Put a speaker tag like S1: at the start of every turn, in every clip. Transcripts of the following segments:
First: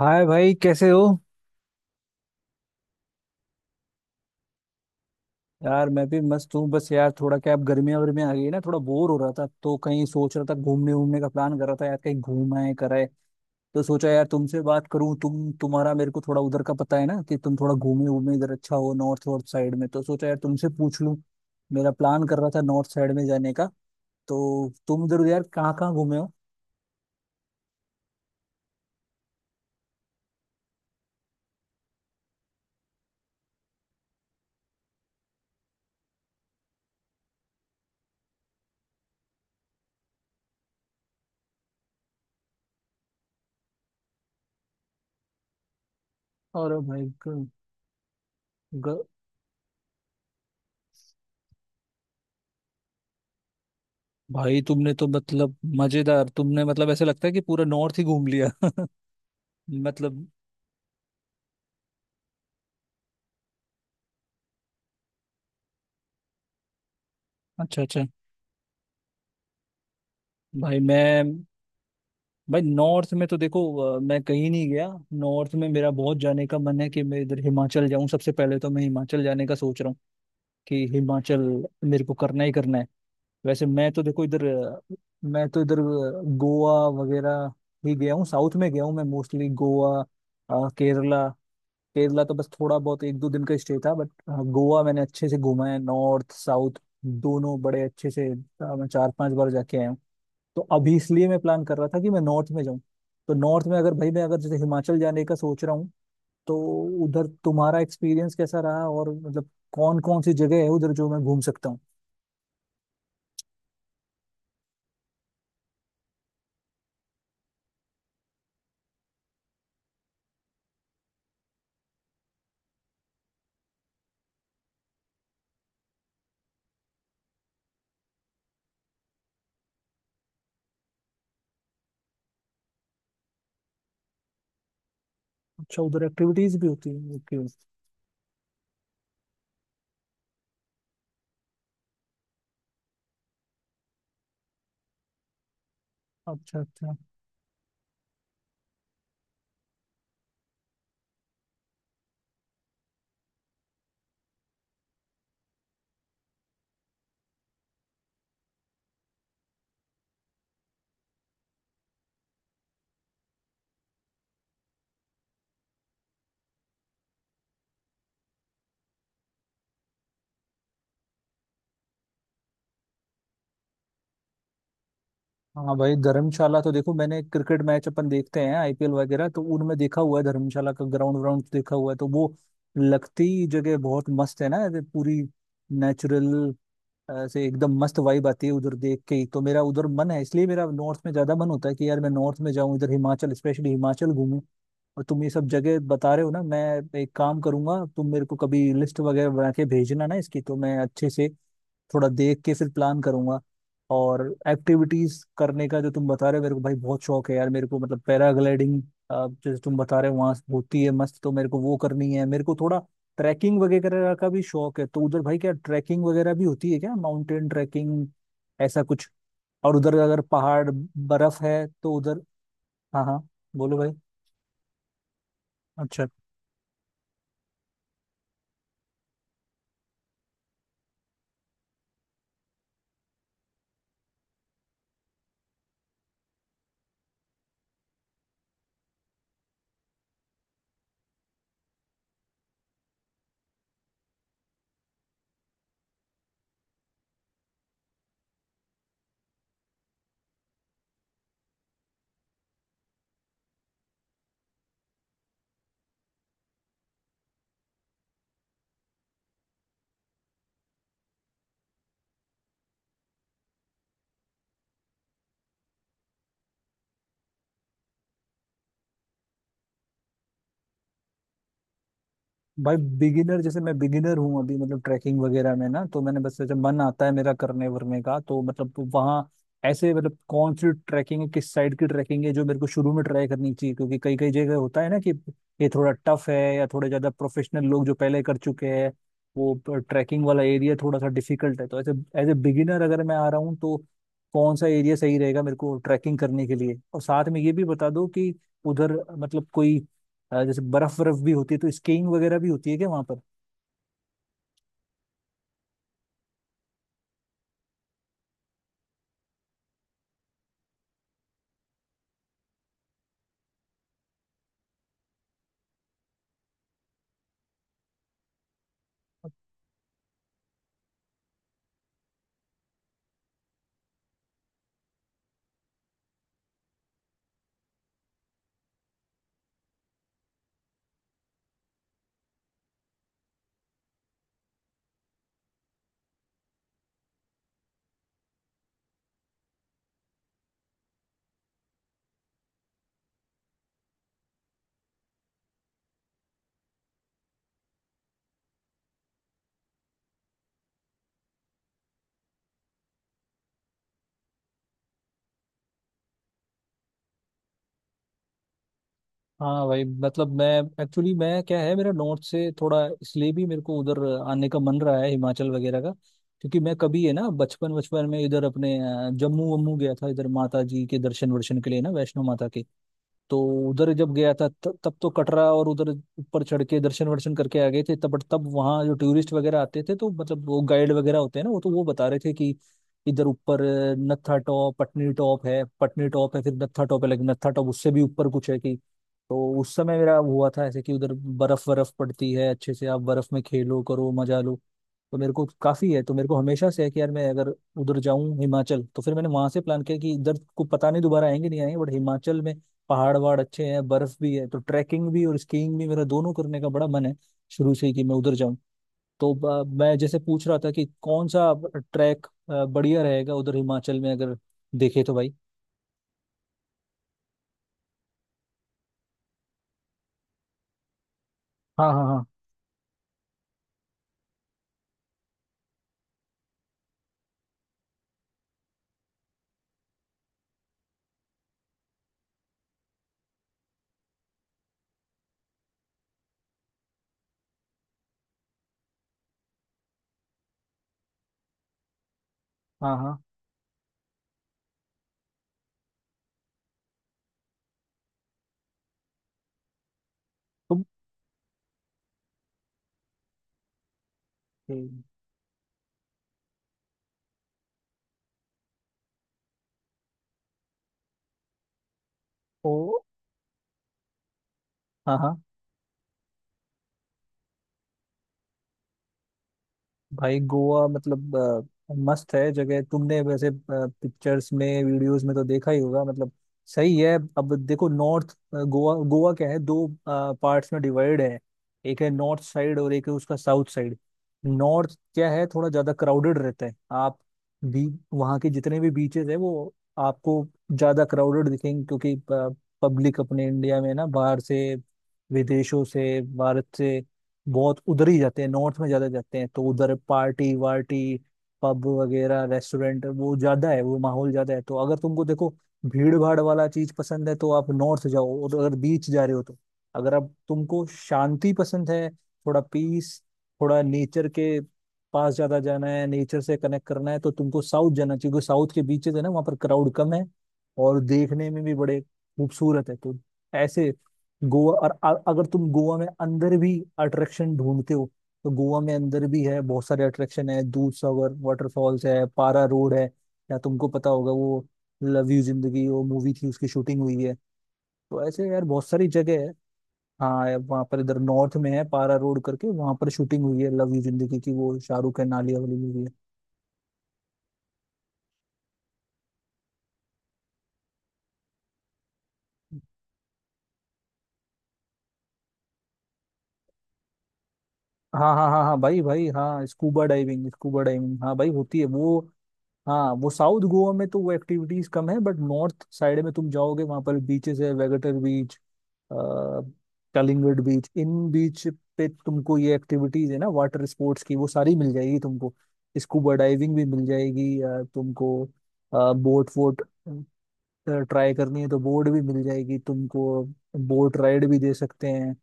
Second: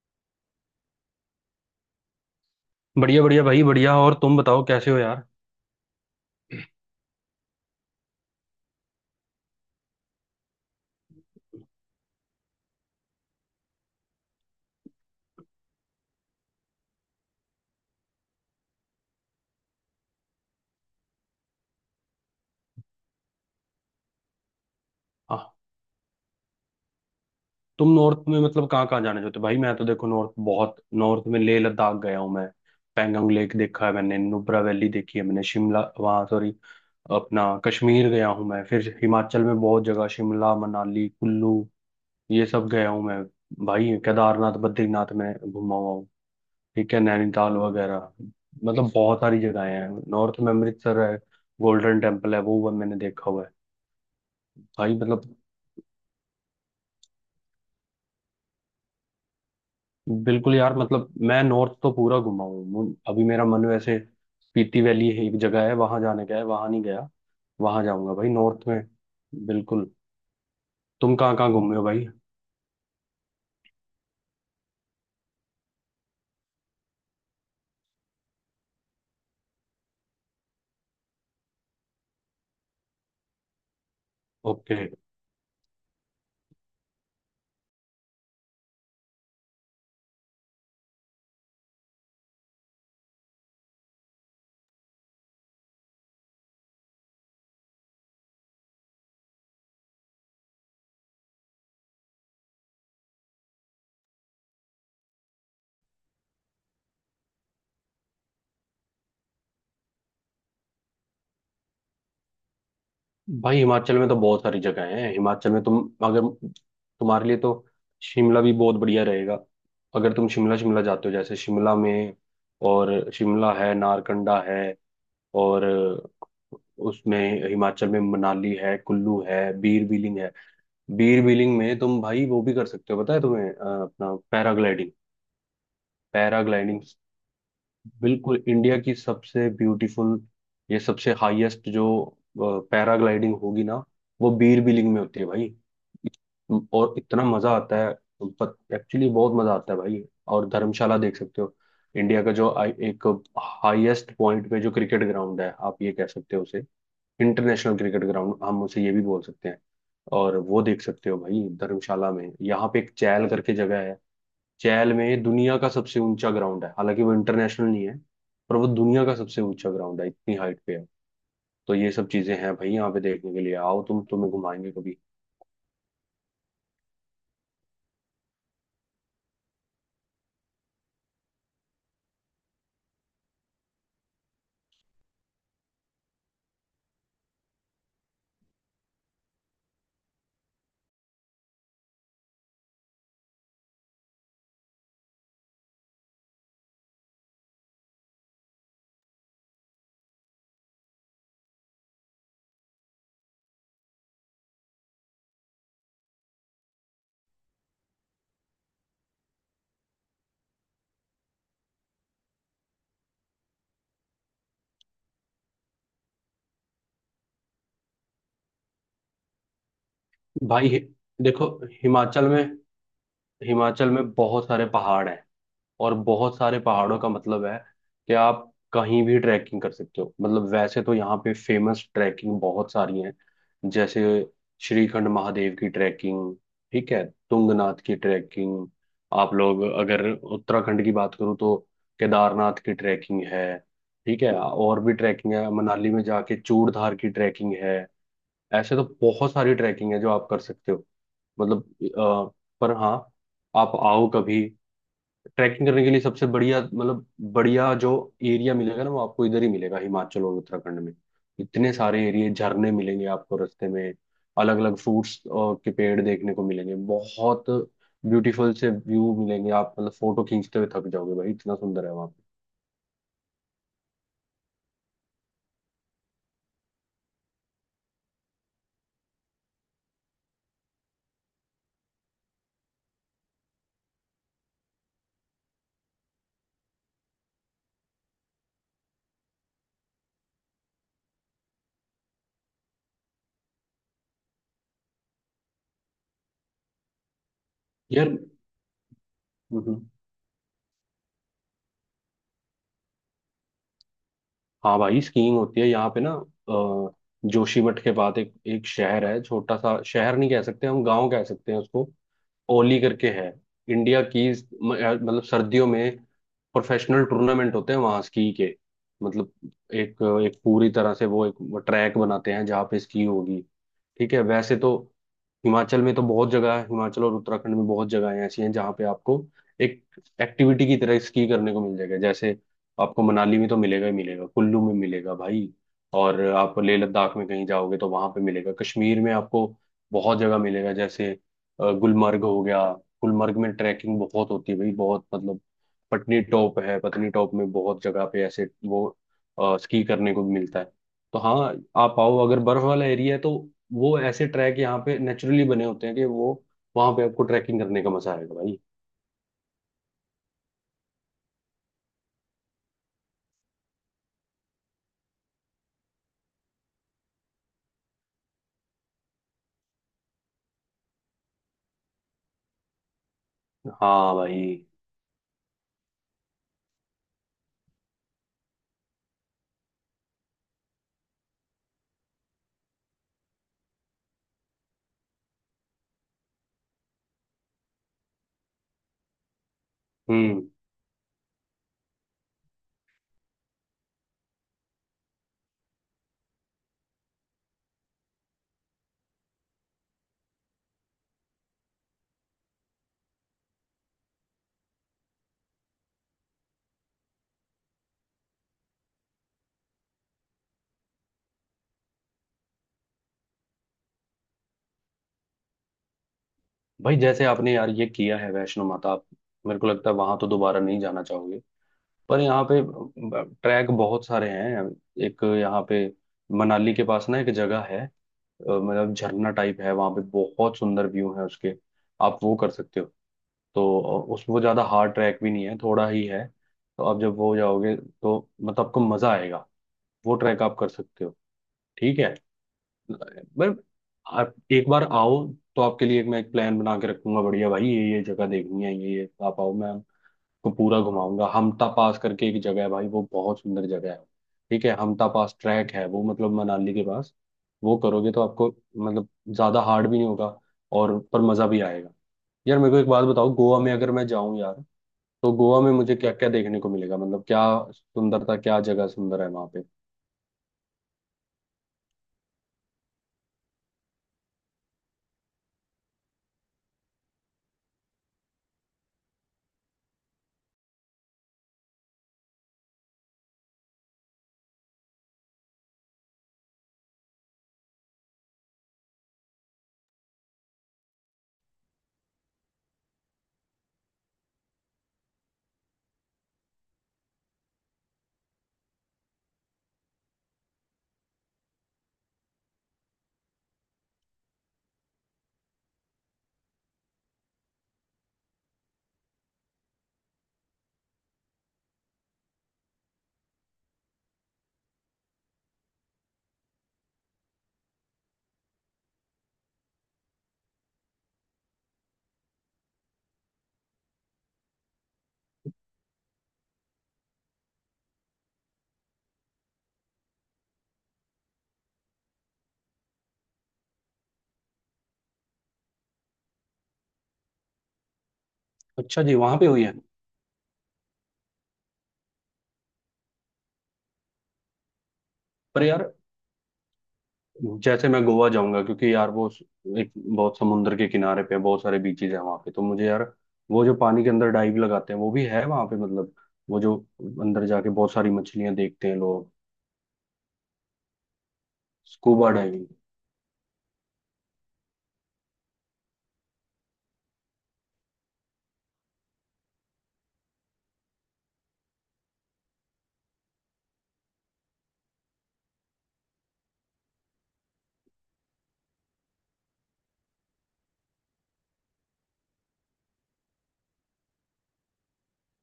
S1: हाय भाई कैसे हो।
S2: बढ़िया बढ़िया भाई बढ़िया। और तुम बताओ कैसे हो यार।
S1: यार मैं भी मस्त हूँ। बस यार थोड़ा क्या, अब गर्मियाँ वर्मियाँ आ गई ना, थोड़ा बोर हो रहा था तो कहीं सोच रहा था घूमने वूमने का प्लान कर रहा था। यार कहीं घूम आए कराए तो सोचा यार तुमसे बात करूँ। तुम्हारा मेरे को थोड़ा उधर का पता है ना, कि तुम थोड़ा घूमे वूमे इधर, अच्छा हो नॉर्थ वॉर्थ साइड में, तो सोचा यार तुमसे पूछ लूँ। मेरा प्लान कर रहा था नॉर्थ साइड में जाने का। तो तुम इधर यार
S2: हाँ,
S1: कहाँ कहाँ घूमे हो?
S2: तुम नॉर्थ में मतलब कहाँ कहाँ जाने चाहते हो भाई? मैं तो देखो नॉर्थ बहुत, नॉर्थ में लेह लद्दाख गया हूँ मैं। पैंगोंग लेक देखा है मैंने, नुब्रा वैली देखी है मैंने, शिमला, वहाँ सॉरी अपना कश्मीर गया हूँ मैं। फिर हिमाचल में बहुत जगह, शिमला मनाली कुल्लू, ये सब गया हूँ मैं भाई। केदारनाथ बद्रीनाथ में घुमा हुआ हूँ।
S1: और
S2: ठीक है,
S1: भाई ग,
S2: नैनीताल वगैरह, मतलब
S1: ग,
S2: बहुत सारी जगहें हैं नॉर्थ में। अमृतसर है, गोल्डन टेम्पल है, वो मैंने देखा हुआ है
S1: भाई तुमने
S2: भाई।
S1: तो,
S2: मतलब
S1: मतलब मजेदार, तुमने मतलब ऐसे लगता है कि पूरा नॉर्थ ही घूम लिया मतलब।
S2: बिल्कुल यार, मतलब मैं नॉर्थ तो पूरा घुमा हूँ। अभी मेरा मन वैसे, पीती वैली है एक जगह, है वहां जाने का, है वहां नहीं गया।
S1: अच्छा
S2: वहां
S1: अच्छा।
S2: जाऊंगा भाई, नॉर्थ में बिल्कुल।
S1: भाई
S2: तुम
S1: मैं,
S2: कहाँ कहाँ घूमे हो भाई?
S1: भाई नॉर्थ में तो देखो मैं कहीं नहीं गया। नॉर्थ में मेरा बहुत जाने का मन है कि मैं इधर हिमाचल जाऊं, सबसे पहले तो मैं हिमाचल जाने का सोच रहा हूँ कि हिमाचल मेरे को करना ही करना है। वैसे मैं तो देखो इधर
S2: ओके।
S1: मैं तो इधर गोवा वगैरह ही गया हूँ। साउथ में गया हूँ मैं, मोस्टली गोवा, केरला। केरला तो बस थोड़ा बहुत एक दो दिन का स्टे था, बट हाँ, गोवा मैंने अच्छे से घूमा है, नॉर्थ साउथ दोनों बड़े अच्छे से, मैं चार पांच बार जाके आया हूँ। तो अभी इसलिए मैं प्लान कर रहा था कि मैं नॉर्थ में जाऊँ। तो नॉर्थ में अगर, भाई मैं अगर जैसे हिमाचल जाने का सोच रहा हूँ, तो उधर तुम्हारा एक्सपीरियंस कैसा रहा और मतलब कौन कौन सी जगह है उधर जो मैं घूम सकता हूँ?
S2: भाई हिमाचल में तो बहुत सारी जगह हैं। हिमाचल में तुम, अगर, तुम्हारे लिए तो शिमला भी बहुत बढ़िया रहेगा। अगर तुम शिमला शिमला जाते हो, जैसे शिमला में, और शिमला है, नारकंडा है, और उसमें हिमाचल में मनाली है, कुल्लू है, बीर बिलिंग है। बीर बिलिंग में तुम भाई वो भी कर सकते हो, पता है तुम्हें, अपना पैराग्लाइडिंग।
S1: अच्छा, उधर एक्टिविटीज भी
S2: पैराग्लाइडिंग
S1: होती है, ओके।
S2: बिल्कुल इंडिया की सबसे ब्यूटीफुल, ये सबसे हाईएस्ट जो पैराग्लाइडिंग होगी ना, वो बीर बिलिंग में होती है भाई।
S1: अच्छा
S2: और
S1: अच्छा।
S2: इतना मजा आता है, एक्चुअली बहुत मजा आता है भाई। और धर्मशाला देख सकते हो। इंडिया का जो एक हाईएस्ट पॉइंट पे जो क्रिकेट ग्राउंड है, आप ये कह सकते हो उसे, इंटरनेशनल क्रिकेट ग्राउंड हम उसे ये भी बोल सकते हैं। और वो देख सकते हो भाई धर्मशाला में। यहाँ पे एक चैल करके जगह है, चैल में दुनिया का सबसे ऊंचा ग्राउंड है, हालांकि वो इंटरनेशनल नहीं है, पर वो दुनिया का सबसे ऊंचा ग्राउंड है, इतनी हाइट पे है। तो ये सब चीजें हैं भाई यहाँ पे देखने के लिए। आओ तुम, तुम्हें घुमाएंगे कभी।
S1: हाँ भाई, धर्मशाला तो देखो मैंने, क्रिकेट मैच अपन देखते हैं आईपीएल वगैरह तो उनमें देखा हुआ है धर्मशाला का ग्राउंड व्राउंड देखा हुआ है। तो वो लगती जगह बहुत मस्त है ना ऐसे, पूरी नेचुरल, ऐसे एकदम मस्त वाइब आती है उधर देख के ही। तो मेरा उधर मन है, इसलिए मेरा नॉर्थ में ज्यादा मन होता है कि यार मैं नॉर्थ में जाऊं इधर, हिमाचल स्पेशली हिमाचल घूमूं। और तुम ये सब जगह बता रहे हो ना, मैं एक काम करूंगा, तुम मेरे को कभी लिस्ट वगैरह बना के भेजना ना इसकी, तो मैं अच्छे से थोड़ा देख के फिर प्लान करूंगा। और एक्टिविटीज करने का जो तुम बता रहे हो, मेरे को भाई बहुत शौक है यार मेरे को, मतलब पैराग्लाइडिंग जैसे तुम बता रहे हो वहां होती है मस्त, तो मेरे को वो करनी है। मेरे को थोड़ा ट्रैकिंग वगैरह का भी शौक है, तो उधर भाई क्या ट्रैकिंग वगैरह भी होती है क्या, माउंटेन ट्रैकिंग ऐसा कुछ? और उधर अगर
S2: भाई
S1: पहाड़
S2: हि-
S1: बर्फ
S2: देखो
S1: है तो उधर।
S2: हिमाचल में,
S1: हाँ हाँ, बोलो
S2: हिमाचल
S1: भाई।
S2: में बहुत सारे पहाड़ हैं, और
S1: अच्छा।
S2: बहुत सारे पहाड़ों का मतलब है कि आप कहीं भी ट्रैकिंग कर सकते हो। मतलब वैसे तो यहाँ पे फेमस ट्रैकिंग बहुत सारी हैं, जैसे श्रीखंड महादेव की ट्रैकिंग, ठीक है, तुंगनाथ की ट्रैकिंग, आप लोग अगर उत्तराखंड की बात करूँ तो केदारनाथ की ट्रैकिंग है, ठीक है, और भी ट्रैकिंग है, मनाली में जाके चूड़धार की ट्रैकिंग है। ऐसे तो बहुत सारी ट्रैकिंग है जो आप कर सकते हो। मतलब अ, पर हाँ, आप आओ कभी। ट्रैकिंग करने के लिए सबसे बढ़िया, मतलब बढ़िया जो एरिया मिलेगा ना, वो आपको इधर ही मिलेगा, हिमाचल और उत्तराखंड में। इतने सारे एरिया, झरने मिलेंगे आपको रास्ते में, अलग अलग फ्रूट्स के पेड़ देखने को मिलेंगे, बहुत ब्यूटीफुल से व्यू मिलेंगे। आप मतलब फोटो खींचते हुए थक जाओगे भाई, इतना सुंदर है वहाँ पे।
S1: भाई बिगिनर, जैसे मैं बिगिनर हूँ अभी मतलब ट्रैकिंग वगैरह में ना, तो मैंने बस जब मन आता है मेरा करने वरने का, तो मतलब वहाँ ऐसे, मतलब कौन सी ट्रैकिंग है, किस साइड की ट्रैकिंग है जो मेरे को शुरू में ट्राई करनी चाहिए? क्योंकि कई कई जगह होता है ना कि ये थोड़ा टफ है या थोड़े ज्यादा प्रोफेशनल लोग जो पहले कर चुके हैं, वो ट्रैकिंग वाला एरिया थोड़ा सा डिफिकल्ट है। तो ऐसे एज ए बिगिनर अगर मैं आ रहा हूँ तो कौन सा एरिया सही रहेगा मेरे को ट्रैकिंग करने के लिए? और साथ में ये भी बता दो
S2: यार
S1: कि उधर मतलब कोई
S2: हम्म,
S1: जैसे बर्फ बर्फ भी होती है तो स्कीइंग वगैरह भी होती है क्या वहाँ पर?
S2: हाँ भाई स्कीइंग होती है यहाँ पे ना। अ, जोशीमठ के बाद एक एक शहर है, छोटा सा शहर नहीं कह सकते, हम गांव कह सकते हैं उसको, ओली करके है। इंडिया की मतलब सर्दियों में प्रोफेशनल टूर्नामेंट होते हैं वहाँ स्की के। मतलब एक एक पूरी तरह से वो एक वो ट्रैक बनाते हैं जहाँ पे स्की होगी। ठीक है। वैसे तो हिमाचल में तो बहुत जगह है, हिमाचल और उत्तराखंड में बहुत जगहें ऐसी हैं जहाँ पे आपको एक एक्टिविटी की तरह स्की करने को मिल जाएगा। जैसे आपको मनाली में तो मिलेगा ही मिलेगा, कुल्लू में मिलेगा भाई, और आप लेह लद्दाख में कहीं जाओगे तो वहां पे मिलेगा, कश्मीर में आपको बहुत जगह मिलेगा। जैसे गुलमर्ग हो गया, गुलमर्ग में ट्रैकिंग बहुत होती है भाई, बहुत मतलब। पटनी टॉप है, पटनी टॉप में बहुत जगह पे ऐसे वो स्की करने को मिलता है। तो हाँ, आप आओ। अगर बर्फ वाला एरिया है तो वो ऐसे ट्रैक यहाँ पे नेचुरली बने होते हैं कि वो वहां पे आपको ट्रैकिंग करने का मजा आएगा भाई।
S1: हाँ भाई, मतलब मैं एक्चुअली, मैं क्या है मेरा नॉर्थ से थोड़ा इसलिए भी मेरे को उधर आने का मन रहा है हिमाचल वगैरह का। क्योंकि मैं कभी है ना बचपन बचपन में इधर अपने जम्मू वम्मू गया था इधर, माता जी के दर्शन वर्शन के लिए ना, वैष्णो माता के। तो उधर
S2: हाँ
S1: जब गया था
S2: भाई।
S1: तब तो कटरा, और उधर ऊपर चढ़ के दर्शन वर्शन करके आ गए थे तब। बट तब वहाँ जो टूरिस्ट वगैरह आते थे तो मतलब वो गाइड वगैरह होते हैं ना, वो तो वो बता रहे थे कि इधर ऊपर नत्था टॉप पटनी टॉप है, पटनी टॉप है फिर नत्था टॉप है, लेकिन नत्था टॉप उससे भी ऊपर कुछ है। कि तो उस समय मेरा
S2: हम्म।
S1: हुआ था ऐसे कि उधर बर्फ बर्फ पड़ती है अच्छे से, आप बर्फ में खेलो करो मजा लो। तो मेरे को काफी है, तो मेरे को हमेशा से है कि यार मैं अगर उधर जाऊं हिमाचल। तो फिर मैंने वहां से प्लान किया कि इधर को पता नहीं दोबारा आएंगे नहीं आएंगे, बट हिमाचल में पहाड़ वहाड़ अच्छे हैं, बर्फ भी है तो ट्रैकिंग भी और स्कीइंग भी, मेरा दोनों करने का बड़ा मन है शुरू से ही कि मैं उधर जाऊं। तो मैं जैसे पूछ रहा था कि कौन सा ट्रैक बढ़िया रहेगा उधर हिमाचल में अगर देखे तो, भाई?
S2: भाई जैसे आपने यार ये किया है वैष्णो माता, आप, मेरे को लगता है वहां तो दोबारा नहीं जाना चाहोगे।
S1: हाँ हाँ
S2: पर
S1: हाँ
S2: यहाँ पे ट्रैक बहुत सारे हैं। एक यहाँ पे मनाली के पास ना एक जगह है, मतलब झरना टाइप है, वहां पे बहुत सुंदर व्यू है उसके। आप वो कर सकते हो। तो उसमें वो ज़्यादा हार्ड ट्रैक भी नहीं है, थोड़ा ही है, तो आप जब वो हो जाओगे तो मतलब आपको मज़ा आएगा। वो ट्रैक आप कर सकते हो। ठीक है,
S1: हाँ हाँ।
S2: पर आप एक बार आओ, तो आपके लिए एक, मैं एक प्लान बना के रखूंगा बढ़िया भाई, ये जगह देखनी है, ये, आप आओ, मैं आपको पूरा
S1: तुम।
S2: घुमाऊंगा। हमटा पास करके एक जगह है भाई, वो बहुत सुंदर जगह है। ठीक है,
S1: ठीक।
S2: हमटा पास ट्रैक है वो, मतलब मनाली के पास। वो करोगे तो आपको मतलब ज़्यादा हार्ड भी नहीं होगा, और पर मज़ा भी आएगा। यार मेरे को एक
S1: तो
S2: बात बताओ, गोवा में अगर मैं जाऊं यार,
S1: हाँ
S2: तो
S1: हाँ।
S2: गोवा में मुझे क्या क्या देखने को मिलेगा? मतलब क्या सुंदरता, क्या जगह सुंदर है वहां पे?
S1: भाई गोवा मतलब मस्त है जगह, तुमने वैसे पिक्चर्स में वीडियोस में तो देखा ही होगा मतलब, सही है। अब देखो नॉर्थ गोवा, गोवा क्या है दो पार्ट्स में डिवाइड है, एक है नॉर्थ साइड और एक है उसका साउथ साइड। नॉर्थ क्या है थोड़ा ज्यादा क्राउडेड रहता है, आप भी वहाँ के जितने भी बीचेस है वो आपको ज्यादा क्राउडेड दिखेंगे, क्योंकि पब्लिक अपने इंडिया में ना बाहर से विदेशों से भारत से बहुत उधर ही जाते हैं, नॉर्थ में ज्यादा जाते हैं, तो उधर पार्टी वार्टी पब वगैरह रेस्टोरेंट वो ज्यादा है, वो माहौल ज्यादा है। तो अगर तुमको देखो भीड़ भाड़ वाला चीज पसंद है तो आप नॉर्थ जाओ, और अगर बीच जा रहे हो तो, अगर आप, तुमको शांति पसंद है, थोड़ा पीस, थोड़ा नेचर के पास ज्यादा जाना है, नेचर से कनेक्ट करना है, तो तुमको साउथ जाना चाहिए, क्योंकि साउथ के बीचेस है ना वहाँ पर क्राउड कम है और देखने में भी बड़े खूबसूरत है। तो ऐसे गोवा, और अगर तुम गोवा में अंदर भी अट्रैक्शन ढूंढते हो तो गोवा में अंदर भी है, बहुत सारे अट्रैक्शन है, दूध सागर वाटरफॉल्स है, पारा रोड है, या तुमको पता होगा वो लव यू जिंदगी वो मूवी थी उसकी शूटिंग हुई है। तो ऐसे यार बहुत
S2: अच्छा
S1: सारी
S2: जी, वहां
S1: जगह
S2: पे
S1: है।
S2: हुई है?
S1: हाँ यार, वहाँ पर इधर नॉर्थ में है पारा रोड करके, वहाँ पर शूटिंग हुई है लव यू जिंदगी की, वो शाहरुख है नालिया
S2: पर
S1: वाली
S2: यार
S1: मूवी है।
S2: जैसे मैं गोवा जाऊंगा, क्योंकि यार वो एक बहुत समुद्र के किनारे पे बहुत सारे बीचेज हैं वहां पे, तो मुझे यार वो जो पानी के अंदर डाइव लगाते हैं वो भी है वहां पे, मतलब वो जो अंदर जाके बहुत सारी
S1: हाँ हाँ
S2: मछलियां
S1: हाँ हाँ
S2: देखते हैं
S1: भाई भाई,
S2: लोग,
S1: हाँ स्कूबा डाइविंग, स्कूबा डाइविंग, हाँ भाई होती है वो।
S2: Scuba diving.
S1: हाँ वो साउथ गोवा में तो वो एक्टिविटीज कम है, बट नॉर्थ साइड में तुम जाओगे वहां पर बीचेस है, वेगेटर बीच, कलिंगड बीच, इन बीच पे तुमको ये एक्टिविटीज है ना वाटर स्पोर्ट्स की वो सारी मिल जाएगी तुमको। स्कूबा डाइविंग भी मिल जाएगी, तुमको बोट वोट ट्राई करनी है तो बोर्ड भी मिल जाएगी तुमको, बोट राइड भी दे सकते हैं।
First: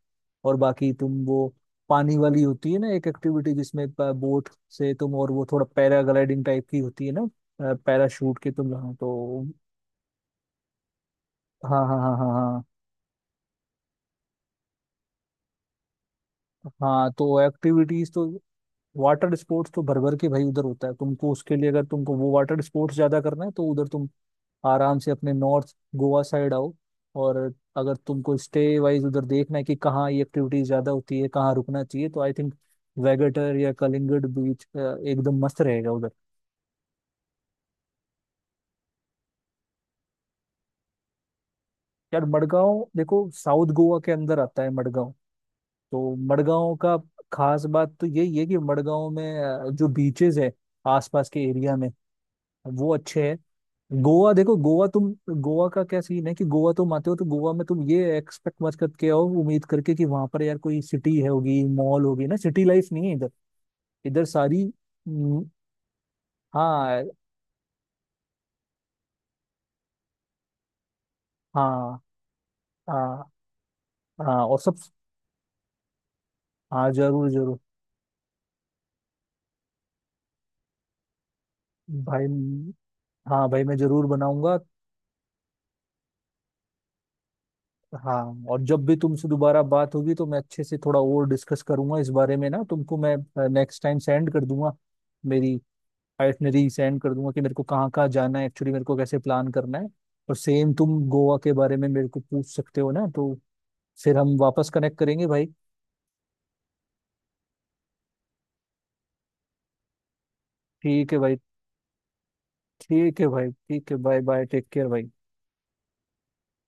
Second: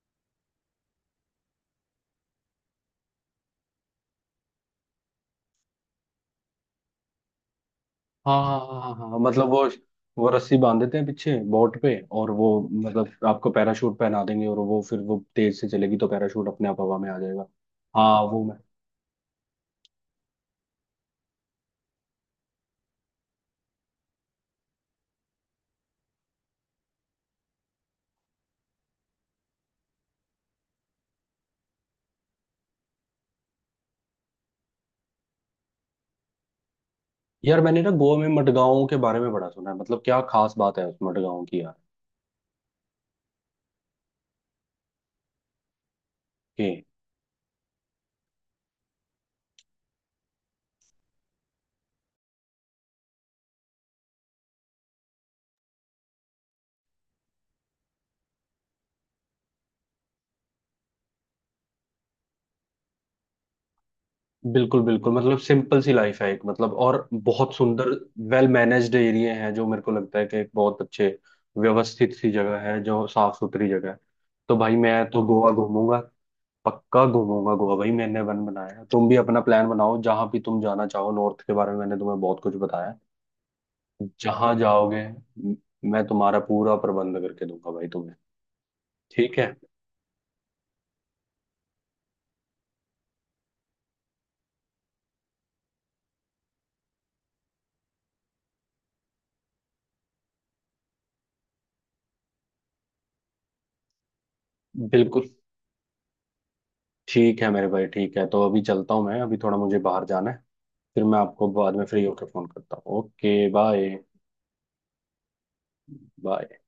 S1: और बाकी तुम वो पानी वाली होती है ना एक एक्टिविटी जिसमें बोट से तुम, और वो थोड़ा पैराग्लाइडिंग टाइप की होती है ना, पैराशूट
S2: हाँ
S1: के
S2: हाँ
S1: तुम,
S2: हाँ हाँ
S1: हाँ,
S2: हाँ, हाँ,
S1: तो।
S2: मतलब वो रस्सी बांध देते हैं पीछे बोट
S1: हाँ
S2: पे,
S1: हाँ हाँ हाँ
S2: और वो
S1: हाँ।
S2: मतलब आपको पैराशूट पहना देंगे और वो फिर वो तेज से चलेगी तो पैराशूट अपने आप हवा में
S1: हाँ
S2: आ
S1: तो
S2: जाएगा।
S1: एक्टिविटीज
S2: हाँ
S1: तो
S2: वो मैं,
S1: वाटर स्पोर्ट्स तो भर भर के भाई उधर होता है। तुमको उसके लिए अगर तुमको वो वाटर स्पोर्ट्स ज्यादा करना है तो उधर तुम आराम से अपने नॉर्थ गोवा साइड आओ। और अगर तुमको स्टे वाइज उधर देखना है कि कहाँ ये एक्टिविटीज ज्यादा होती है, कहाँ रुकना चाहिए, तो आई थिंक वेगेटर या कलिंगड बीच एकदम मस्त रहेगा उधर।
S2: यार मैंने ना गोवा में मडगांव के बारे में बड़ा सुना है, मतलब क्या खास बात है उस मडगांव की यार?
S1: यार मडगांव देखो साउथ गोवा के अंदर आता है मडगांव। तो मडगांव
S2: कि
S1: का खास बात तो यही है कि मडगांव में जो बीचेस है आसपास के एरिया में वो अच्छे हैं। गोवा देखो, गोवा तुम, गोवा का क्या सीन है कि गोवा तुम आते हो तो गोवा में तुम ये एक्सपेक्ट मत करके आओ, उम्मीद करके कि वहां पर यार कोई सिटी है होगी मॉल होगी, ना सिटी लाइफ नहीं है इधर। इधर सारी।
S2: बिल्कुल बिल्कुल, मतलब
S1: हम्म,
S2: सिंपल सी लाइफ है एक, मतलब
S1: हाँ।
S2: और बहुत सुंदर वेल मैनेज्ड एरिया है, जो मेरे को लगता है कि एक बहुत अच्छे
S1: हाँ
S2: व्यवस्थित सी जगह है, जो
S1: हाँ
S2: साफ सुथरी जगह है।
S1: हाँ,
S2: तो
S1: और सब।
S2: भाई मैं तो गोवा घूमूंगा,
S1: हाँ
S2: पक्का
S1: जरूर
S2: घूमूंगा
S1: जरूर
S2: गोवा भाई, मैंने वन बनाया है। तुम भी अपना प्लान बनाओ, जहां भी तुम जाना चाहो, नॉर्थ के बारे में मैंने तुम्हें
S1: भाई।
S2: बहुत कुछ बताया है।
S1: हाँ भाई मैं जरूर
S2: जहां
S1: बनाऊंगा।
S2: जाओगे म- मैं तुम्हारा पूरा प्रबंध करके दूंगा भाई तुम्हें।
S1: हाँ, और जब भी तुमसे
S2: ठीक है।
S1: दोबारा बात होगी तो मैं अच्छे से थोड़ा और डिस्कस करूंगा इस बारे में ना तुमको, मैं नेक्स्ट टाइम सेंड कर दूंगा, मेरी आइटनरी सेंड कर दूंगा कि मेरे को कहाँ कहाँ जाना है, एक्चुअली मेरे को कैसे प्लान करना है। और सेम तुम गोवा के बारे में मेरे को पूछ सकते हो ना, तो फिर हम वापस कनेक्ट करेंगे
S2: बिल्कुल
S1: भाई।
S2: ठीक है मेरे भाई, ठीक है तो अभी चलता हूँ मैं, अभी थोड़ा मुझे बाहर जाना है। फिर
S1: ठीक है
S2: मैं
S1: भाई,
S2: आपको बाद में फ्री होकर फोन करता हूँ।
S1: ठीक है भाई,
S2: ओके बाय।
S1: ठीक है, बाय बाय, टेक केयर भाई।
S2: बाय।